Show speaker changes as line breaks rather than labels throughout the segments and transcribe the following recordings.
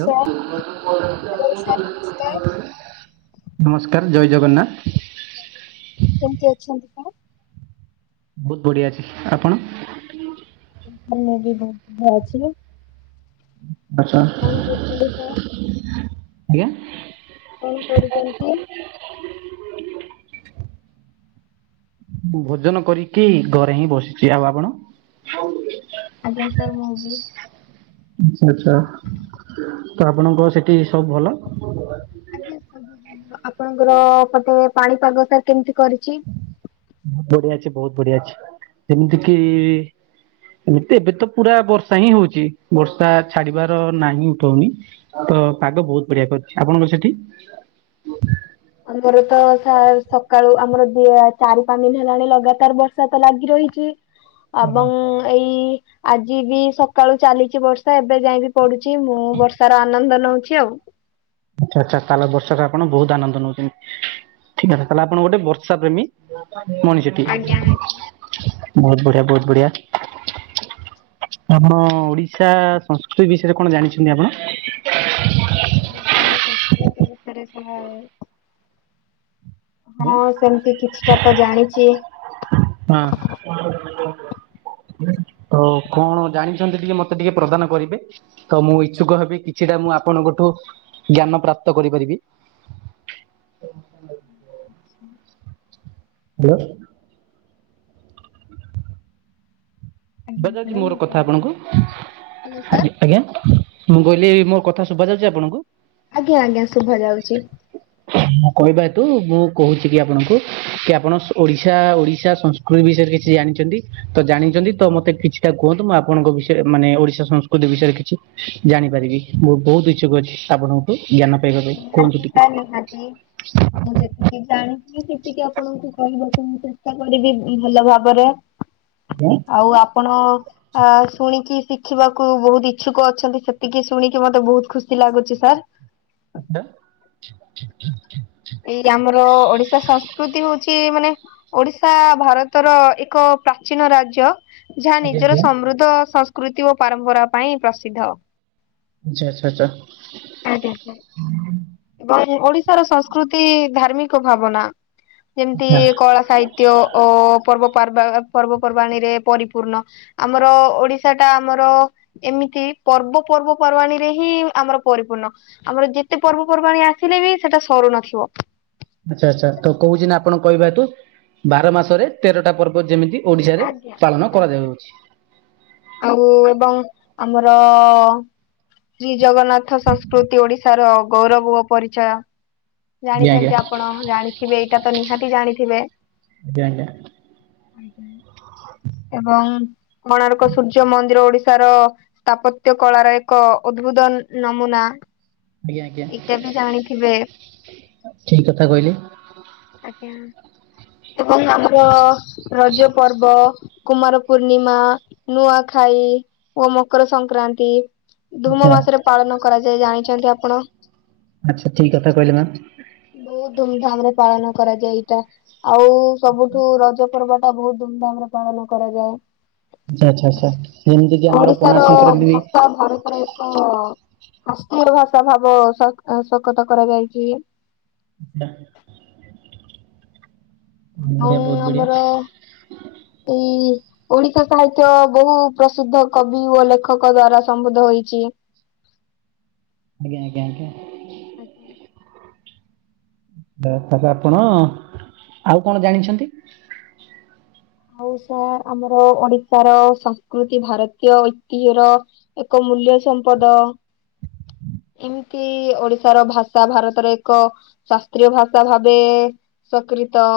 Sir hello sir ନମସ୍କାର
ନମସ୍କାର ଜୟ ଜଗନ୍ନାଥ।
କେମିତି ଅଛନ୍ତି?
ବହୁତ ବଢିଆ ଅଛି ଆପଣ?
ମୁଁ ବି ବହୁତ ଭ ଅଛି।
ଆଛା
କଣ କରୁଛନ୍ତି ସାର୍
ଆଜ୍ଞା
କଣ କରୁଚନ୍ତି?
ମୁଁ ଭୋଜନ କରିକି ଘରେ ହିଁ ବସିଛି ଆଉ ଆପଣ
ଆଜ୍ଞା ସାର୍ ମୁଁ ବି
ଆଛା ଆଛା ତ ଆପଣଙ୍କ ସେଠି ସବୁ ଭଲ। ହ [unintelligible]
ଆପଣଙ୍କର ପଟେ ପାଣିପାଗ ଟା କେମିତି କରିଛି?
ବଢିଆ ଅଛି ବହୁତ ବଢିଆ ଅଛି ଯେମିତି କିି ଏତେ ଏବେ ତ ପୁରା ବର୍ଷା ହିଁ ହଉଚି ବର୍ଷା ଛାଡିବାର ନାହିଁ ଉଠଉନି। ତ ପାଗ ବହୁତ ବଢିଆ କରଛି ଆପଣଙ୍କ ସେଠି?
ଆମର ତ ସକାଳୁ ଆମର ବି ଏ ଚାରି ପାଞ୍ଚ ଦିନ ହେଲାଣି ଲଗାତାର ବର୍ଷା ତ ଲାଗି ରହିଛି।
ହଁ [unintelligible]
ଆବଂ ଏଇ ଆଜି ବି ସକାଳୁ ଚାଲିଛି ବର୍ଷା ଏବେ ଯାଇ ବିି ପଡୁଛି ମୁଁ ବର୍ଷାର ଆନନ୍ଦ ନଉଚି ଆଉ।
ଆଛା ଆଛା ତାହେଲେ ବର୍ଷା ରେ ଆପଣ ବହୁତ ଆନନ୍ଦ ନଉଛନ୍ତି। ଠିକକଥା ତାହାଲେ ଆପଣ ଗୋଟେ ବର୍ଷା ପ୍ରେମୀ ମଣିଷ।
ଆଜ୍ଞା ଆଜ୍ଞା।
ବହୁତ ବଢିଆ ବହୁତ ବଢିଆ। ଆପଣ ଓଡିଶା ସଂସ୍କୃତି ବିଷୟରେ କଣ ଜାଣିଛନ୍ତି ଆପଣ?
ଓଡିଶାରା ସଂସ୍କୃତି ବିଷୟରେ ସହାଏ
ଆଜ୍ଞା
ହଁ ସେମିତି କିଛିଟା ତ ଜାଣିଚି।
ହଁ। ତ କଣ ଜାଣିଛନ୍ତି ଟିକେ ମତେ ଟିକେ ପ୍ରଦାନ କରିବେ। ତ ମୁଁ ଇଚ୍ଛୁକ ହେବି କିଛିଟା ମୁଁ ଆପଣଙ୍କଠୁ ଜ୍ଞାନ ପ୍ରାପ୍ତ କରିପାରିବି।
ଆଚ୍ଛା [unintelligible]
[unintelligible] ଶୁବା
ଆଜ୍ଞା
ଯାଉଛି
ସାର୍
ମୋର
ମୁଁ
କଥା
କହୁଛି
ଆପଣଙ୍କୁ
ହ୍ୟାଲୋ ସାର୍।
ଆଜି ଆଜ୍ଞା ମୁଁ କହିଲି ମୋ କଥା ଶୁଭା ଯାଉଛି ଆପଣଙ୍କୁ?
ଆଜ୍ଞା ଆଜ୍ଞା ଶୁଭା ଯାଉଛି।
[inaudible] କହିବା ହେତୁ ମୁଁ କହୁଛି କି ଆପଣଙ୍କୁ କି ଆପଣ ଓଡିଶା ଓଡିଶା ସ [unintelligible] ବିଷୟରେ କିଛି ଜାଣିଛନ୍ତି ତ ଜାଣିଛନ୍ତି ତ ମ କିଛିଟା କୁହନ୍ତୁ ମୁଁ ଆପଣଙ୍କ ବିଷୟରେ ମାନେ ଓଡିଶା ସଂସ୍କୃତି ବିଷୟରେ କିଛି ଜାଣିପାରିବି ମୁଁ ବହୁତ ଇଛୁକ ଅଛି ଆପଣଙ୍କଠୁ ଜ୍ଞାନ ପାଇବା ପାଇଁ। କୁହନ୍ତୁ
ନିହାତି
ଟିକେ
ସାର୍ ନିହାତି ମୁଁ ଯେତିକି ଜାଣିଚି ସେତିକି ଆପଣଙ୍କୁ କହିବାକୁ ମୁଁ ଚେଷ୍ଟା କରିବି ଭଲ ଭାବରେ।
ଆଜ୍ଞା।
ଆଉ ଆପଣ ଆ ଶୁଣିକି ଶିଖିବାକୁ ବହୁତ ଇଚ୍ଛୁକ ଅଛନ୍ତି ସେତିକି ଶୁଣିକି ମତେ ବହୁତ ଖୁସି ଲାଗୁଛି ସାର୍।
[inaudible]
[inaudible] ଏଇ ଆମର-ଅ-ଅ ଓଡିଶା ସଂସ୍କୃତି ହଉଛି ମାନେ ଓଡିଶା ଭାରତର ଏକ ପ୍ରାଚୀନ ରାଜ୍ୟ। ଯାହା
ଆଚ୍ଛା ଆଜ୍ଞା
ନିଜର
ଆଜ୍ଞା
ସମୃଦ୍ଧ, ସଂସ୍କୃତି ଓ ପାରମ୍ପରା ପାଇଁ ପ୍ରସିଦ୍ଧ।
ଯା ଆଛା ଆଛା।
ଆଜ୍ଞା କୁ। ଏବଂ ଓଡିଶାର ସଂସ୍କୃତି ଧାର୍ମିକ ଭାବନା ଯେମିତି କଳା ସାହି ତ୍ୟ ଓ ପର୍ବପାର୍ବା ପର୍ବପର୍ବାଣୀରେ ପରିପୂର୍ଣ୍ଣ। ଆମର ଓଡିଶା ଟା ଆମର ଏମିତି ପର୍ବ ପର୍ବପର୍ବାଣୀରେ ହିଁ ଆମର ପରିପୂର୍ଣ୍ଣ। ଆମର ଯେତେ ପର୍ବ ପର୍ବାଣୀ ଆସିଲେ ବି ସେଟା ସରୁ ନଥିବ।
ଆଛା ଆଚ୍ଛା ତ କହୁଛି ନା ଆପଣ କହିବା ହେତୁ ବାର ମାସରେ ତେରଟା ପର୍ବ ଯେମିତି। ଓଡ଼ିଶାରେ ପାଳନ କରାଯାଉଅଛି
ଆଉ ଏବଂ ଆମର-ଅ-ଅ-ଅ କି ଜଗନ୍ନାଥ ସଂସ୍କୃତି ଓଡିଶାର ଗୌରବ ଓ ପରିଚୟ।
ଆଜ୍ଞା ଆଜ୍ଞା
ଜାଣିଛନ୍ତି ଆପଣ ହଁ ଜାଣିଥିବେ ଏଇଟା ତ ନିହାତି ଜାଣିଥିବେ। [inaudible]
ହଁ
ଏବଂ କୋଣାର୍କ ସୂର୍ଯ୍ୟ ମନ୍ଦିର ଓଡି ଶାର ସ୍ଥାପତ୍ୟ କଳାର ଏକ ଉଦ୍ଭୁତ ନମୁନା।
ଆଜ୍ଞା ଆଜ୍ଞା
ଏଇଟା ବି ଜାଣିଥିବେ
ଠିକ୍ କଥା କହିଲେ
ଆଜ୍ଞା। ଏବଂ ଆମର ରଜ ପର୍ବ କୁମାର ପୂର୍ଣ୍ଣିମା, ନୂଆଖାଇ ଓ ମକର ସଂକ୍ରାନ୍ତି।
ଆଚ୍ଛା
ଧୂମ ମାସରେ ପାଳନ କରାଯାଏ ଜାଣିଛନ୍ତି ଆପଣ।
ଆଚ୍ଛା ଠିକ୍ କଥା କହିଲେ ମାମ୍।
ବହୁତ ଧୁମଧାମ୍ ରେ ପାଳନ କରାଯାଏ ଏଇଟା। ଆଉ-ଉ-ଉ ସବୁଠୁ ରଜ ପର୍ବ ଟା ବହୁତ ଧୁମଧାମ ରେ ପାଳନ କରାଯାଏ।
ଆଚ୍ଛା ଆଚ୍ଛା ଆଚ୍ଛା ଯେମିତି କିି ଆମର ପଣା
ଓଡିଶାର
ସଂକ୍ରାନ୍ତି ବି
ଭାଷା ଭାରତର ଏକ-ଅ-ଅ ଅଷ୍ଟ୍ରୀର ଭାଷା ଭାବ ସ୍ୱାକ୍ ସ୍ଵଗତ କରାଯାଇଛି।
[unintelligible] ବଢିଆ ବହୁତ ବଢିଆ।
ଏଇ-ଇ-ଇ-ଇ ଓଡିଶା ସାହିତ୍ୟ ବହୁ ପ୍ରସିଦ୍ଧ କବି ଓ ଲେଖକ ଦ୍ଵାରା ସମ୍ବଦ୍ଧ ହୋଇଛି।
ଆଜ୍ଞା ଆଜ୍ଞା ଆଜ୍ଞା।
ଆଜ୍ଞା।
ଦା ତାପରେ ଆପଣ-ଅ-ଅ ଆଉ କଣ ଜାଣିଛନ୍ତି?
ଆଉ ସାର୍ ଆମର ଓଡିଶାର ସଂସ୍କୃତି ଭାରତୀୟ ଐତିହ୍ୟର ଏକ ମୂଲ୍ୟ ସମ୍ପଦ। ଏମିତି ଓଡିଶାର ଭାଷା ଭାରତରେ ଏକ ଶାସ୍ତ୍ରୀୟ ଭାଷା ଭାବେ-ଏ-ଏ ସକ୍ରିତ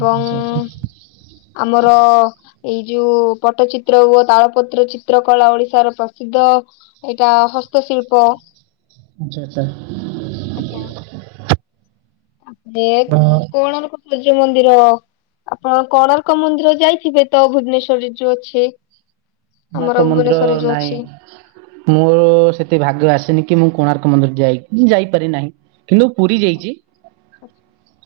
ଆଚ୍ଛା ଆଚ୍ଛା ଆଚ୍ଛା
ଆମର-ଅ-ଅ ଏଇ ଯୋଉ ପଟ୍ଟଚିତ୍ର ଓ ତାଳପତ୍ର ଚିତ୍ର କଳା ଓଡିଶାର ପ୍ରସିଦ୍ଧ। ଏଇଟା ହସ୍ତଶିଳ୍ପ।
ଆଛା ଆଛା।
ଆଜ୍ଞା।
ତ
ଏ-ଏ-ଏ-କ୍ କୋଣାର୍କ ସୂର୍ଯ୍ୟ ମନ୍ଦିର। ଆପଣ କୋଣାର୍କ ମନ୍ଦିର ଯାଇଥିବେ ତ ଭୁବନେଶୂରରେ ଯୋଉ ଅଛି? ଆମର
କୋଣାର୍କ ମନ୍ଦିର
ଭୁବନେଶ୍ଵରରେ ଯୋଉ ଅଛି।
ନାହିଁ। ମୋ-ଓ-ଓ ସେତିକି ଭାଗ୍ୟ ଆସିନି କି ମୁଁ କୋଣାର୍କ ମନ୍ଦିର ଯାଇ ଯାଇପାରି ନାହିଁ। କିନ୍ତୁ ପୁରୀ ଯାଇଛି।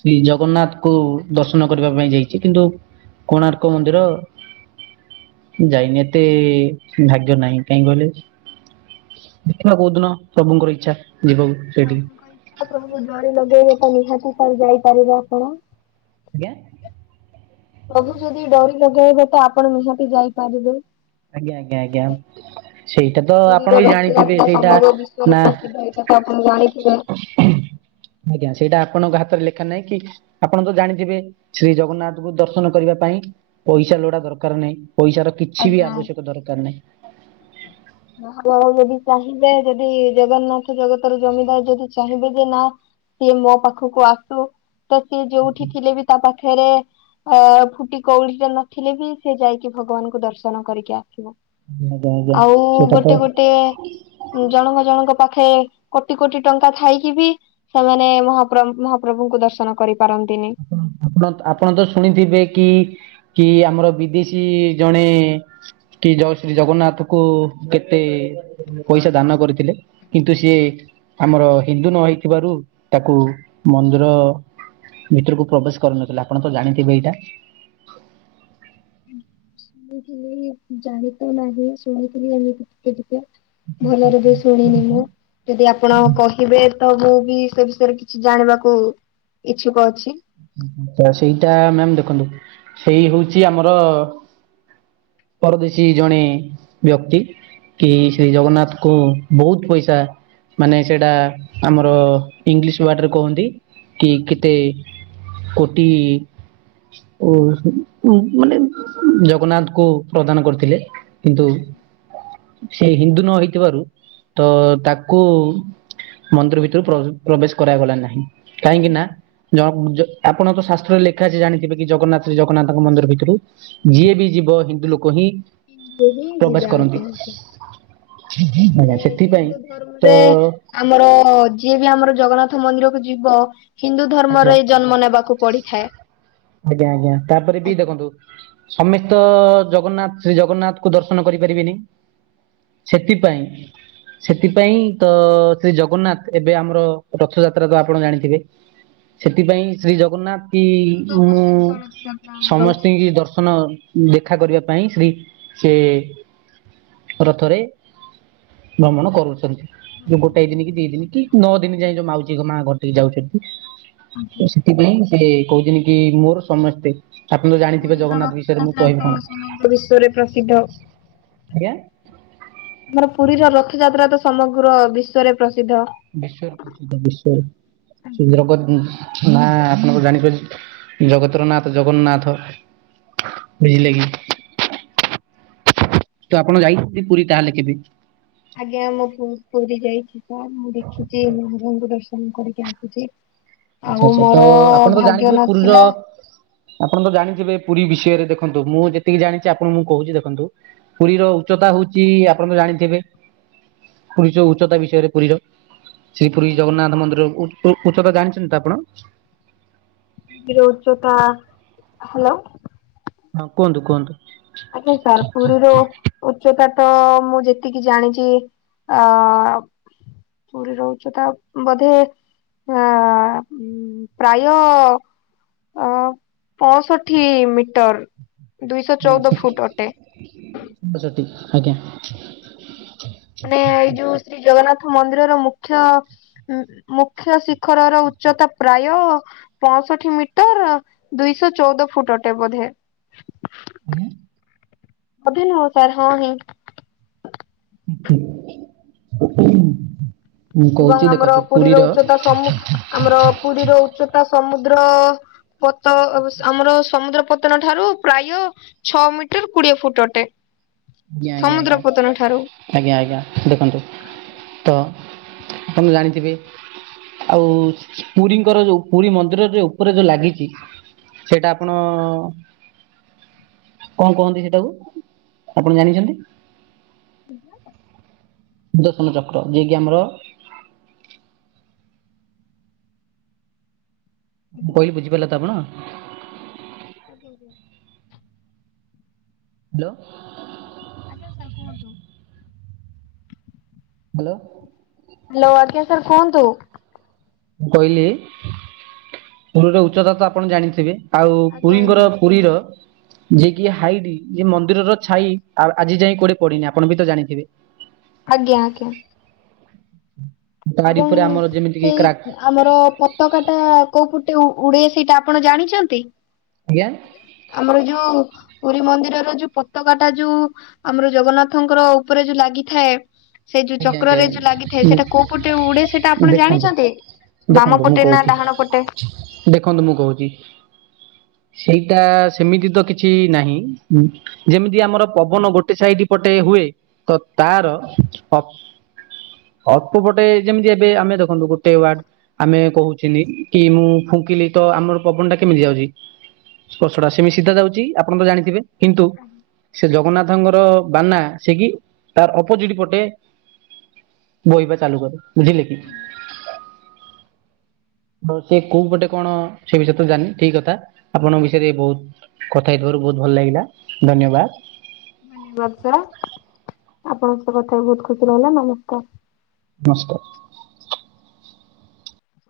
ଶ୍ରୀ ଜଗନ୍ନାଥଙ୍କୁ ଦର୍ଶନ କରିବା ପାଇଁ ଯାଇଛି କିନ୍ତୁ କୋଣାର୍କ ମନ୍ଦିର ଯାଇନି ଏ ଏତେ ଭାଗ୍ୟ ନାହିଁ କାହିଁ କହିଲେ? ଦେଖିବା କୋଉ ଦିନ ପ୍ରଭୁଙ୍କର ଇଛା ଯିବକୁ।
ପ୍ରଭୁ କହିଇଛ ପ୍ରଭୁ ଜଡରି ଲଗେଇବେ ତ ନିହାତି ସରି ଯାଇପାରିବେ ଆପଣ।
ଆଜ୍ଞା
ପ୍ରଭୁ ଯଦି ଡରି ଲଗେଇବ ତ ଆପଣ ନିହାତି ଯାଇପାରିବେ।
ଆଜ୍ଞା ଆଜ୍ଞା ଆଜ୍ଞା ସେଇଟା ତ
ପୁରୀର
ଆପଣ ବି ଜାଣିଥିବେ
ରଥଯାତ୍ରା
ସେଇଟା
ସମଗ୍ର ବିଶ୍ଵରେ
ନା
ପ୍ରସିଦ୍ଧ ତ ଆପଣକୁ ଜାଣିଥିବେ
ଆଜ୍ଞା ସେଇଟା ଆପଣଙ୍କ ହାତରେ ଲେଖା ନାହିଁ କି ଆପଣ ତ ଜାଣିଥିବେ ଶ୍ରୀ ଜଗନ୍ନାଥଙ୍କୁ ଦର୍ଶନ କରିବା ପାଇଁ ପଇସା ଲୋଡା ଦରକାର ନାହିଁ ପଇସାର କିଛି ବି
ଆଜ୍ଞା ଆ
ଆବଶ୍ୟକ ଦରକାର [inaudible]
ମହାବଳ ଯଦି ଚାହିଁବେ ଯଦି ଜଗନ୍ନାଥ ଜଗତରୁ ଜମିଦାର ଯଦି ଚାହିଁବେ ଯେ ନା ସିଏ ମୋ ପାଖକୁ ଆସୁ ତ ସିଏ ଯୋଉଠି ଥିଲେ ବି ତା ପାଖ ଖେରେ ଅ ଫୁଟି କଉଳଡିଟେ ନଥିଲେ ବି ସେ ଯାଇକି ଭଗବାନଙ୍କୁ ଦର୍ଶନ କରିକି ଆସିବ।
ଆଜ୍ଞା ଆଜ୍ଞା
ଆଉ
ସେଇଟା ତ
ଗୋଟେ ଗୋଟେ ଜଣଙ୍କ ଜଣଙ୍କ ପାଖେ କୋଟି-କୋଟି ଟଙ୍କା ଥାଇକି ବି ସେମାନେ ମହାପ୍ର ମହାପ୍ରଭୁଙ୍କୁ ଦର୍ଶନ କରିପାରନ୍ତିନି।
ଆପଣ ଆପଣ ତ ଶୁଣିଥିବେ କି କି ଆମର ବିଦେଶୀ ଜଣେ କି ଜୟ ଶ୍ରୀ ଜଗନ୍ନାଥଙ୍କୁ କେତେ ପଇସା ଦାନ କରିଥିଲେ। କିନ୍ତୁ ସିଏ ଆମର ହିନ୍ଦୁ ନ ହେଇଥିବାରୁ ତାକୁ ମନ୍ଦିର ଭିତରକୁ ପ୍ରବେଶ କରିନଥିଲା ଆପଣ ତ ଜାଣିଥିବେ ଏଇଟା?
ଶୁଣିଥିଲି ଜାଣି ତ ନାହିଁ ଶୁଣଥିଲି ଏମ ଟିକେ ଟିକେ। ଭଲରେ ବି ଶୁଣିନି ମୁଁ ଯଦି ଆପଣ କ ହିବେ ତ ମୁଁ ବି ସେ ବିଷୟରେ କିଛି ଜାଣିବାକୁ ଇଚ୍ଛୁକ ଅଛି।
ସେଇଟା ମ୍ୟାମ ଦେଖନ୍ତୁ ସେଇ ହଉଛି ଆମର ପରଦେଶୀ ଜଣେ ବ୍ୟକ୍ତି କି ଶ୍ରୀ ଜଗନ୍ନାଥଙ୍କୁ। ବହୁତ ପଇସା ମାନେ ସେଇଟା ଆମର ଇଂଲିଶ ୱାର୍ଡ଼ରେ କୁହନ୍ତି। କି କେତେ କୋ ଓ ମାନେ ଜଗନ୍ନାଥ କୁ ପ୍ରଦାନ କରିଥିଲେ। କିନ୍ତୁ ସେ ହିନ୍ଦୁ ନ ହେଇଥିବାରୁ ତ ତାକୁ ମନ୍ଦିର ଭିତରୁ ପ୍ରବେଶ କରାଗଲା ନାହିଁ କାହିଁକି ନା ଜ ଜ ଆପଣ ତ ଶାସ୍ତ୍ରରେ ଲେଖା ଜାଣିଥିବେ କି ଜଗନ୍ନାଥରେ ଜଗନ୍ନାଥଙ୍କ ମନ୍ଦିର ଭିତରୁ ଯିଏ ବି ଯିବ ହିନ୍ଦୁ ଲୋକ ହିଁ
ଯେ ବି
ପ୍ରବେଶ
ଯିବେ
କରନ୍ତି
ଅଜ୍ଞା ଆଜ୍ଞା।
ଆଜ୍ଞା
ମାନେ
ସେଥିପାଇଁ
ହିନ୍ଦୁ
ତ
ଧର୍ମରେ ଆମର ଯିଏ ବି ଆମର ଜଗନ୍ନାଥ ମନ୍ଦିରକୁ ଯିବ। ହିନ୍ଦୁ
ଆଚ୍ଛା
ଧର୍ମରେ ଜନ୍ମ ନେବାକୁ ପଡିଥାଏ। ଆଜ୍ଞା!
ସମେସ୍ତ ଜଗନ୍ନାଥ ଶ୍ରୀ ଜଗନ୍ନାଥ କୁ ଦର୍ଶନ କରିପାରିବିନି? ସେଥିପାଇଁ। ସେଥିପାଇଁ ତ ଶ୍ରୀ ଜଗନ୍ନାଥ ଏବେ ଆମର ରଥଯାତ୍ରା ତ ଆପଣ ଜାଣିଥିବେ? ସେଥିପାଇଁ ଶ୍ରୀ ଜଗନ୍ନାଥ କି ମୁଁ
ଆଜ୍ଞା ଆମର
ସମସ୍ତିଙ୍କି ଦର୍ଶନ। ଦେଖା କରିବା ପାଇଁ ଶ୍ରୀ ସେ ରଥରେ। ଭ୍ରମଣ କରୁଛନ୍ତି ଯୋଉ ଗୋଟେ ଦିନ କି ଦି ଦିନ କି ନଅ ଦିନ ଯାଏ ଯୋଉ ମାଉଜୀ ମା ଘର ଟିକି ଯାଉଛନ୍ତି।
ଅଂ
ତ
ହଁ।
ସେଥିପାଇଁ ସେ କହୁଛନ୍ତି କି ମୋର ସମେସ୍ତେ। ଆପଣ ତ ଜାଣିଥିବେ ଜଗନ୍ନାଥ ବିଷୟରେ ମୁଁ କହିବି କଣ?
ତ ସମଗ୍ର ବିଶ୍ଵରେ ପ୍ରସିଦ୍ଧ
ଆଜ୍ଞା?
ଆମର ପୁରୀର ରଥଯାତ୍ରା ତ ସମଗ୍ର ବିଶ୍ଵରେ ପ୍ରସିଦ୍ଧ।
ବିଶ୍ୱ ସମଗ୍ର ବିଶ୍ୱରେ
ଆଜ୍ଞା
[unintelligible] ନାଁ ଆପଣଙ୍କ ଜାଣିପାରି ଜଗତରନାଥ ଜଗନ୍ନାଥ, ବୁଝିଲେ କି? ତ ଆପଣ ଯାଇଛନ୍ତି ପୁରୀ ତାହେଲେ କେବେ?
ଆଜ୍ଞା, ମୁଁ ବହୁତ ପୁରୀ ଯାଇଛି ମୁଁ, ଦେଖିଛି ମହାପ୍ରଭୁଙ୍କୁ ଦର୍ଶନ କରିକି ଆସିଛି ଆଉ
ଆଚ୍ଛା ଆଚ୍ଛା, ତ
ମୋର
ଆପଣ ତ
ଭାଗ୍ୟ
ଜାଣିଥିବେ ପୁରୀର
ନଥିଲା।
ଆପଣ ତ ଜାଣିଥିବେ ପୁରୀ ବିଷୟରେ ଦେଖନ୍ତୁ, ମୁଁ ଯେତିକି ଜାଣିଛି ଆପଣଙ୍କୁ ମୁଁ କହୁଛି ଦେଖନ୍ତୁ ପୁରୀର ଉଚ୍ଚତା ହଉଛି, ଆପଣ ତ ଜାଣିଥିବେ ପୁରୀ ଉଚ୍ଚତା ବିଷୟରେ ପୁରୀର ସେଇ ପୁରୀ ଜଗନ୍ନାଥ ମନ୍ଦିରର ଉ-ଉ-ଉଚ୍ଚତା ଜାଣିଛନ୍ତି ତ ଆପଣ?
ମନ୍ଦିର ଉଚ୍ଚତା ହ୍ୟାଲୋ
ହଁ କହନ୍ତୁ, କୁହନ୍ତୁ।
ଆଜ୍ଞା ତାରପୁରରୁ ଉଚ୍ଚତା ତ ମୁଁ ଯେତିକି ଜାଣିଛି, ଅ ପୁରୀର ଉଚ୍ଚତା ବୋଧେ, ଆ ଇମ୍ ପ୍ରାୟ ଅ ପଅଁଷଠି ମିଟର। ଦୁଇଶହ ଚଉଦ ଫୁଟ ଅଟେ
[inaudible] ଆଜ୍ଞା।
ମାନେ ଏଇ ଯୋଉ ଶ୍ରୀଜଗନ୍ନାଥ ମନ୍ଦିରର ମୁଖ୍ୟ ଉମ୍ ମୁଖ୍ୟ ଶିଖରର ଉଚ୍ଚତା ପ୍ରାୟ ପଅଁଷଠି ମିଟର, ଦୁଇଶହ ଚଉଦ ଫୁଟ ଅଟେ ବୋଧେ?
ଆଜ୍ଞା?
ଅଭି ନୁହଁ ସାର୍ ହଁ ହିଁ।
[inaudible]
ଏବଂ
କହୁଛି
ଆମର
ଦେଖନ୍ତୁ
ପୁରୀର ଉଚ୍ଚତା ସମୁ ଆମର ପୁରୀର ଉଚ୍ଚତା ସମୁଦ୍ର ପତ ଅବ ଆମର ସମୁଦ୍ର ପତନ ଠାରୁ ପ୍ରାୟ ଛଅ ମିଟର, କୋଡିଏ ଫୁଟ ଅଟେ।
ଆଜ୍ଞା, ଆଜ୍ଞା,
ସମୁଦ୍ର ପତନ ଠାରୁ
ଆଜ୍ଞା, ଆଜ୍ଞା, ଆଜ୍ଞା। ଦେଖନ୍ତୁ ତ ଆପଣ ଜାଣିଥିବେ ଆଉ ପୁରୀଙ୍କର ଯୋଉ, ପୁରୀ ମନ୍ଦିରରେ ଉପରେ ଯୋଉ ଲାଗିଛି ସେଇଟା ଆପଣ, କଣ କୁହନ୍ତି ସେଟାକୁ? ଆପଣ ଜାଣିଛନ୍ତି?
[unintelligible]
ସୁଦର୍ଶନ ଚକ୍ର। ଯିଏ କିି ଆମର ମୁଁ କହିଲି ବୁଝିପାରିଲ ତ ଅପଣ?
ଆଜ୍ଞା ଆଜ୍ଞା।
ହ୍ୟାଲୋ।
ଆଜ୍ଞା, ସାର୍ କୁହନ୍ତୁ।
ହାଲୋ।
ହାଲୋ, ଆଜ୍ଞା ସାର୍ କୁହନ୍ତୁ।
ମୁଁ କହିଲି, ପୁରୀର ଉଚ୍ଚତା ତ ଆପଣ ଜାଣିଥିବେ? ଆଉ
ଆଜ୍ଞା ଆଜ୍ଞା
ପୁରୀଙ୍କର ପୁରୀର ଯେ କି ହାଇଡି ଯେ ମନ୍ଦିରର ଛାଇ ଆ-ଆଜି ଯାଏଁ କୁଆଡେ ପଡିନି। ଆପଣ ବି ତ ଜାଣିଥିବେ?
ଆଜ୍ଞା ଆଜ୍ଞା।
ତାରି
ଏବଂ
ଉପରେ ଆମର ଯେମିତିକି କ୍ରାକ୍
ସେଇ ଆମର ପତକାଟା କୋଉ ପଟେ ଉ-ଉଡେ ସେଇଟା ଆପଣ ଜାଣିଚନ୍ତି?
ଆଜ୍ଞା?
ଆମର ଯୋଉ ପୁରୀ ମନ୍ଦିରର ଯୋଉ ପତକାଟା ଯୋଉ ଆମର ଜଗନ୍ନାଥଙ୍କର ଉପରେ ଯୋଉ ଲାଗିଥାଏ ସେଇ ଯୋଉ
ଆଜ୍ଞା ଆଜ୍ଞା
ଚକ୍ରରେ ଯୋଉ ଲାଗିଥାଏ,
ମୁଁ
ସେଟା କୋଉ ପଟେ ଉଡେ ସେଇଟା ଆପଣ
ଦେଖନ୍ତୁ
ଜାଣିଚନ୍ତି। ବାମ
ଦେଖନ୍ତୁ ମୁଁ
ପଟେ ନା
କହୁଛି
ଡାହାଣ ପଟେ?
ଦେଖନ୍ତୁ ମୁଁ କହୁଚି। ସେଇଟା ସେମିତି ତ କିଛି ନାହିଁ। ଯେମିତି ଆମର ପବନ ଗୋଟେ ସାଇଡ ପଟେ ହୁଏ। ତ ତାର ପ ଅଳ୍ପ ପଟେ ଯେମିତି ଏବେ ଆମେ ଦେଖନ୍ତୁ ଗୋଟେ ୱାଡ଼ ଆମେ କହୁଚିନି କି ମୁଁ ଫୁଙ୍କିଲି ତ ଆମର ପବନ ଟା କେମିତି ଯାଉଛି? ସ୍ପର୍ଶଟା ସେମି ସିଧା ଯାଉଛି ଆପଣ ତ ଜାଣିଥିବେ। କିନ୍ତୁ ସେ ଜଗନ୍ନାଥଙ୍କର ବାନା ସେ କିି ତାର ଅପୋଜିଟ ପଟେ ବୋହିିବା ଚାଲୁ କରୁ ବୁଝିଲେ କି? ସେ କୋଉ ପଟେ କଣ ସେ ବିଷୟରେ ତ ଜାଣିନି ଠିକ କଥା ଆପଣଙ୍କ ବିଷୟରେ ବହୁତ କଥା ହେଇଥିବାରୁ ବହୁତ ଭଲ ଲାଗିଲା ଧନ୍ୟବାଦ।
ଧନ୍ୟବାଦ ସାର୍ ଆପଣଙ୍କ ସହ କଥା ହେଇକି ବହୁତ ଖୁସି ଲାଗିଲା ନମସ୍କାର।
ନମସ୍କାର।